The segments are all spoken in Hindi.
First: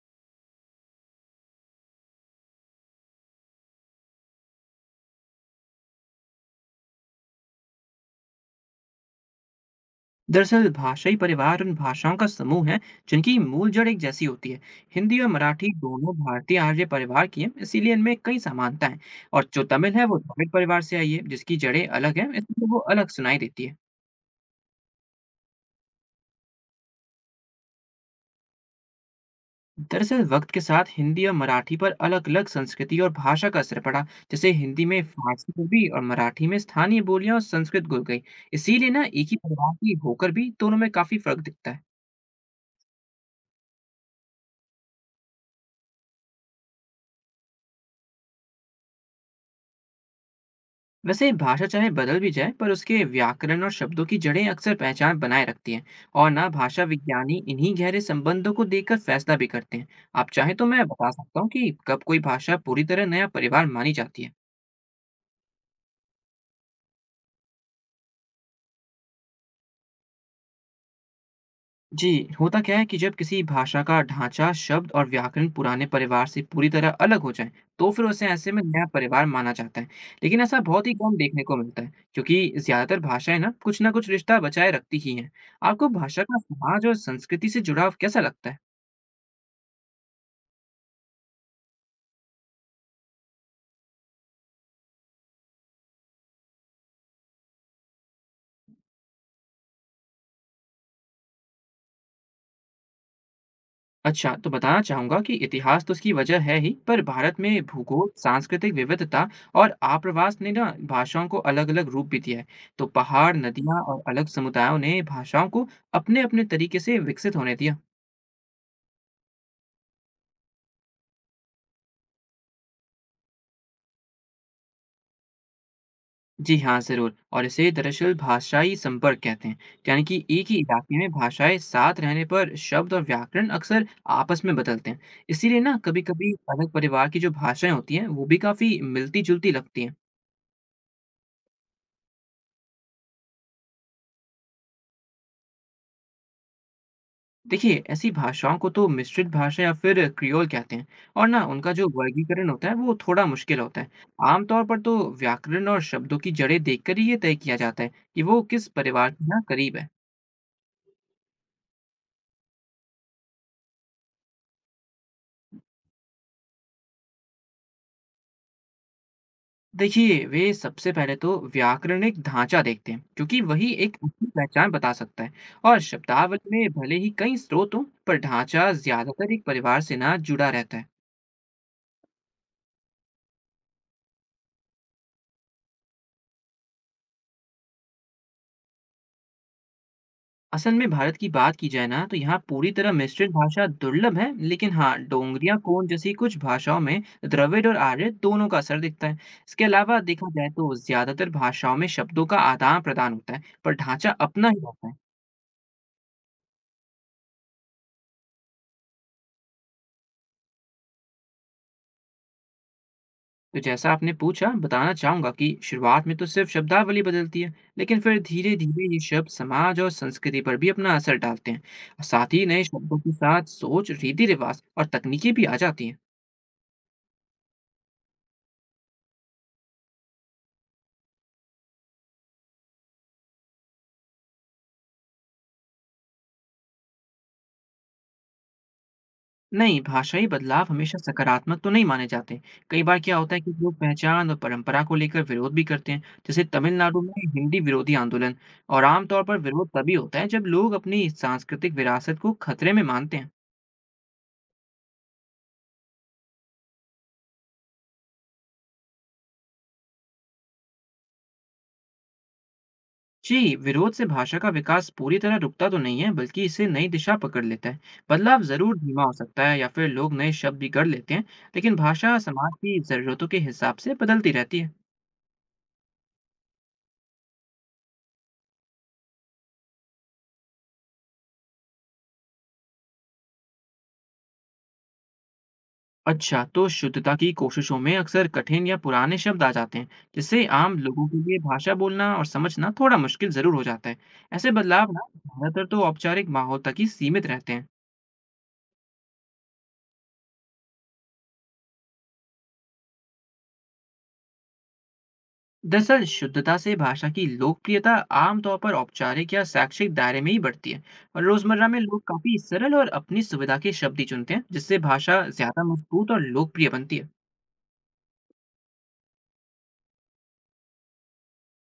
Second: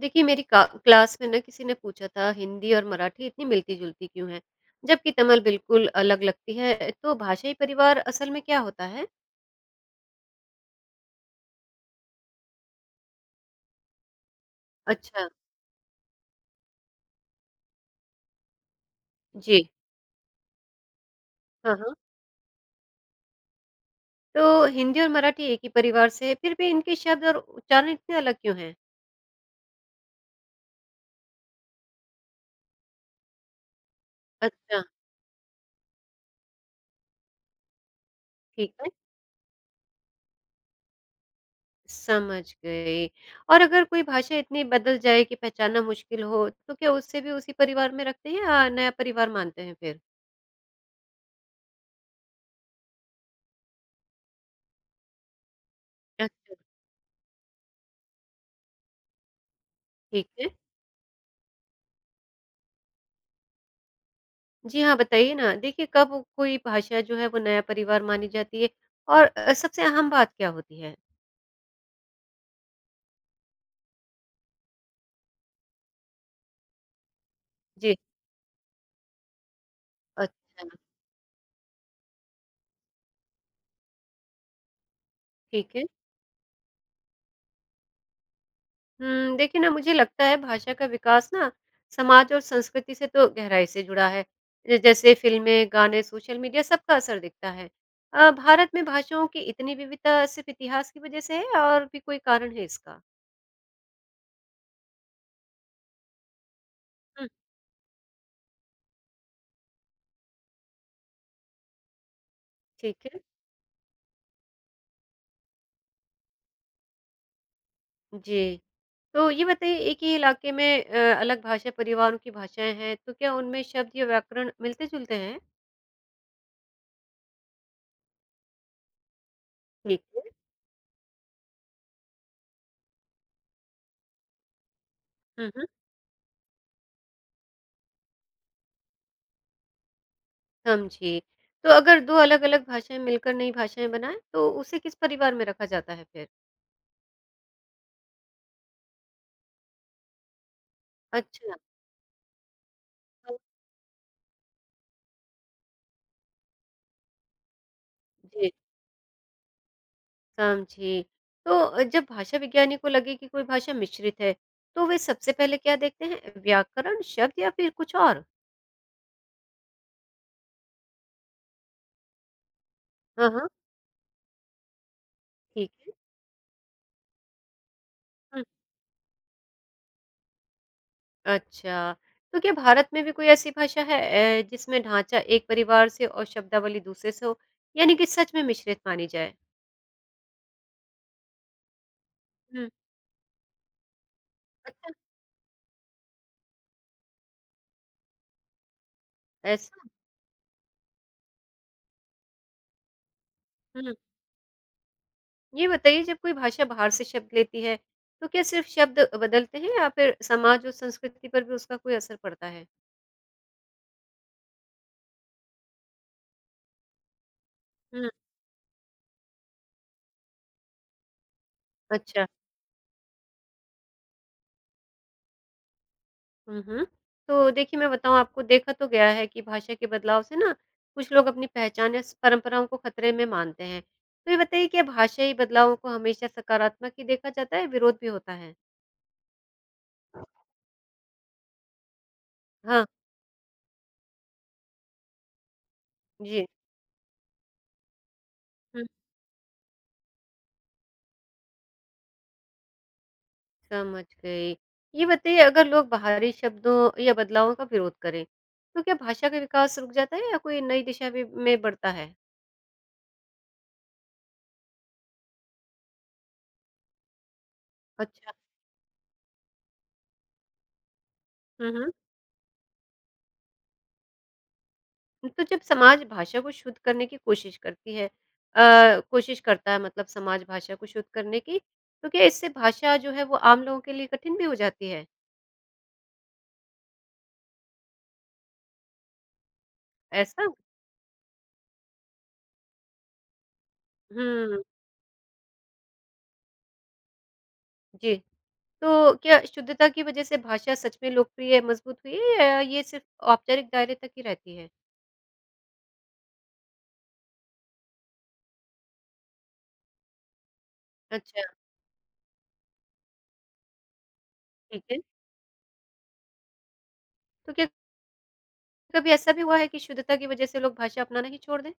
देखिए, मेरी का क्लास में ना किसी ने पूछा था, हिंदी और मराठी इतनी मिलती जुलती क्यों है जबकि तमिल बिल्कुल अलग लगती है? तो भाषाई परिवार असल में क्या होता है? दरअसल भाषाई परिवार उन भाषाओं का समूह है जिनकी मूल जड़ एक जैसी होती है। हिंदी और अच्छा। मराठी दोनों भारतीय आर्य परिवार की हैं, इसीलिए इनमें कई समानता है। और जी। जो तमिल है वो द्रविड़ परिवार से आई है, जिसकी हाँ, जड़ें हाँ। अलग हैं, इसलिए वो अलग सुनाई देती है। तो हिंदी और मराठी एक ही परिवार से है, फिर भी इनके शब्द और उच्चारण इतने अलग क्यों हैं? दरअसल वक्त के साथ हिंदी और मराठी पर अलग अलग संस्कृति और भाषा का असर पड़ा। जैसे अच्छा। हिंदी में फारसी डूबी और मराठी में स्थानीय बोलियां और संस्कृत घुल गई। ठीक इसीलिए है। ना एक ही परिवार की होकर भी दोनों में काफी फर्क दिखता है। समझ गई। और अगर कोई भाषा इतनी बदल जाए कि पहचानना मुश्किल हो, तो क्या उससे भी उसी परिवार में रखते हैं या नया परिवार मानते हैं फिर? वैसे भाषा चाहे बदल भी जाए पर उसके व्याकरण और शब्दों की जड़ें अक्सर पहचान बनाए रखती हैं। और ना अच्छा। भाषा विज्ञानी इन्हीं गहरे संबंधों को देखकर फैसला भी करते हैं। ठीक आप है। चाहें तो मैं बता सकता हूँ कि कब कोई भाषा पूरी तरह नया परिवार मानी जाती है। जी हाँ, बताइए ना। देखिए, कब कोई भाषा जो है वो नया परिवार मानी जाती है, और सबसे अहम बात क्या होती है? जी, होता क्या है कि जब किसी भाषा का ढाँचा, शब्द और व्याकरण पुराने परिवार से पूरी तरह अलग हो जाएँ, तो जी, फिर उसे ऐसे में नया परिवार माना जाता है। लेकिन ऐसा अच्छा, बहुत ही कम देखने को मिलता है, क्योंकि ज़्यादातर भाषाएँ ना कुछ रिश्ता बचाए रखती ही हैं। ठीक है। आपको भाषा का समाज और संस्कृति से जुड़ाव कैसा लगता है? देखिए ना, मुझे लगता है भाषा का विकास ना समाज और संस्कृति से तो गहराई से जुड़ा है। ज जैसे फ़िल्में, गाने, सोशल मीडिया सबका असर दिखता है। भारत में भाषाओं की इतनी विविधता सिर्फ़ इतिहास की वजह से है, और भी कोई कारण है इसका? अच्छा, तो बताना चाहूँगा कि इतिहास तो इसकी वजह है ही, पर हुँ, भारत में भूगोल, सांस्कृतिक विविधता और आप्रवास ने ना भाषाओं को अलग-अलग रूप भी दिया है। तो ठीक है। पहाड़, नदियाँ और अलग समुदायों ने भाषाओं को अपने-अपने तरीके से विकसित होने दिया। जी। तो ये बताइए, एक ही इलाके में अलग भाषा परिवारों की भाषाएँ हैं, तो क्या उनमें शब्द या व्याकरण मिलते-जुलते हैं? जी हाँ, ज़रूर, और इसे दरअसल भाषाई संपर्क कहते हैं, ठीक यानी कि है। एक ही इलाके में भाषाएँ साथ रहने पर शब्द और व्याकरण अक्सर आपस में बदलते हैं। हुँ, इसीलिए हुँ, ना कभी-कभी अलग परिवार की जो भाषाएँ होती हैं, वो भी काफ़ी मिलती-जुलती लगती हैं। समझी। तो अगर 2 अलग-अलग भाषाएँ मिलकर नई भाषाएँ बनाएँ, तो उसे किस परिवार में रखा जाता है फिर? देखिए ऐसी भाषाओं को तो मिश्रित भाषा या फिर क्रियोल कहते हैं। और ना अच्छा, उनका जो वर्गीकरण होता है वो थोड़ा हाँ, मुश्किल होता है। आमतौर पर तो व्याकरण और शब्दों की जड़ें देखकर ही ये तय किया जाता है कि वो जी, किस परिवार के यहाँ करीब है। समझी। तो जब भाषा विज्ञानी को लगे कि कोई भाषा मिश्रित है, तो वे सबसे पहले क्या देखते हैं? व्याकरण, शब्द या फिर कुछ और? देखिए वे सबसे पहले तो व्याकरणिक ढांचा देखते हैं, हाँ, क्योंकि हाँ, वही एक अपनी पहचान बता सकता है। ठीक और है। शब्दावली में भले ही कई स्रोत हों पर हुँ। ढांचा ज्यादातर एक परिवार से ना जुड़ा रहता है। अच्छा। तो क्या भारत में भी कोई ऐसी भाषा है जिसमें ढाँचा एक परिवार से और शब्दावली दूसरे से हो? यानी कि सच में मिश्रित मानी जाए? असल में भारत की बात की जाए ना, तो यहाँ हुँ। पूरी तरह मिश्रित भाषा दुर्लभ है, लेकिन हाँ अच्छा, डोंगरिया कोन जैसी कुछ भाषाओं में द्रविड़ और आर्य दोनों का असर दिखता है। इसके ऐसा? अलावा देखा जाए तो ज्यादातर भाषाओं में शब्दों का आदान प्रदान होता है, पर हुँ। ढांचा अपना ही रहता है। ये बताइए, जब कोई भाषा बाहर से शब्द लेती है, तो क्या सिर्फ़ शब्द बदलते हैं या फिर समाज और संस्कृति पर भी उसका कोई असर पड़ता है? तो जैसा आपने पूछा, बताना चाहूंगा कि शुरुआत में तो सिर्फ शब्दावली बदलती है। लेकिन हुँ। फिर धीरे धीरे ये शब्द समाज और संस्कृति पर भी अपना असर डालते हैं, और अच्छा। साथ ही नए शब्दों के साथ सोच, रीति रिवाज और तकनीकें भी आ जाती हैं। हुँ, हुँ। तो देखिए, मैं बताऊँ आपको, देखा तो गया है कि भाषा के बदलाव से ना कुछ लोग अपनी पहचान या स परंपराओं को खतरे में मानते हैं। तो ये बताइए, क्या भाषाई बदलावों को हमेशा सकारात्मक ही देखा जाता है, विरोध भी होता है? नहीं, भाषाई बदलाव हमेशा सकारात्मक तो नहीं माने जाते। कई हाँ, बार क्या होता है कि लोग पहचान और परंपरा को लेकर विरोध भी करते हैं, जैसे जी। तमिलनाडु में हिंदी विरोधी आंदोलन। और हुँ, आमतौर पर विरोध तभी होता है जब लोग अपनी सांस्कृतिक विरासत को खतरे में मानते हैं। समझ गई। ये बताइए, अगर लोग बाहरी शब्दों या बदलावों का विरोध करें, तो क्या भाषा का विकास रुक जाता है या कोई नई दिशा भी में बढ़ता है? जी, विरोध से भाषा का विकास पूरी तरह रुकता तो नहीं है, बल्कि इसे नई दिशा पकड़ लेता है। अच्छा। बदलाव ज़रूर धीमा हो सकता है या फिर लोग नए शब्द भी गढ़ लेते हैं, हुँ, लेकिन हुँ। भाषा समाज की ज़रूरतों के हिसाब से बदलती रहती है। तो जब समाज भाषा को शुद्ध करने की कोशिश करती है कोशिश करता है, मतलब समाज भाषा को शुद्ध करने की, तो क्या इससे भाषा जो है वो आम लोगों के लिए कठिन भी हो जाती है? अच्छा, तो शुद्धता की कोशिशों में अक्सर कठिन या पुराने शब्द आ जाते हैं, जिससे ऐसा? आम लोगों के लिए भाषा बोलना और समझना थोड़ा मुश्किल ज़रूर हो जाता है। ऐसे हुँ, बदलाव ना ज़्यादातर तो औपचारिक माहौल तक ही सीमित रहते हैं। जी। तो क्या शुद्धता की वजह से भाषा सच में लोकप्रिय मज़बूत हुई है या ये सिर्फ औपचारिक दायरे तक ही रहती है? दरअसल शुद्धता से भाषा की लोकप्रियता आमतौर पर औपचारिक या शैक्षिक दायरे में ही बढ़ती है, और अच्छा, रोज़मर्रा में लोग काफ़ी सरल और अपनी सुविधा के शब्द ही चुनते हैं, जिससे ठीक है। भाषा ज़्यादा मजबूत और लोकप्रिय बनती है। तो क्या कभी ऐसा भी हुआ है कि शुद्धता की वजह से लोग भाषा अपनाना ही छोड़ दें?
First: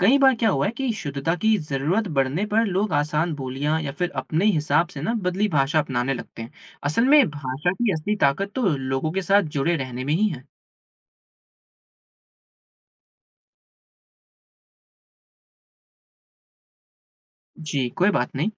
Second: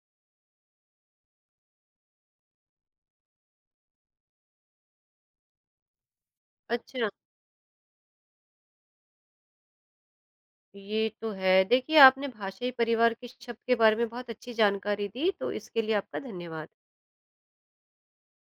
कई बार क्या हुआ है कि शुद्धता की जरूरत बढ़ने पर लोग आसान बोलियां या फिर अपने हिसाब से ना बदली भाषा अपनाने लगते हैं। असल अच्छा, में भाषा की असली ताकत तो लोगों के साथ जुड़े रहने में ही है। ये तो है। देखिए, आपने भाषाई परिवार के शब्द के बारे में बहुत अच्छी जानकारी दी, तो इसके लिए आपका धन्यवाद। जी, कोई बात नहीं।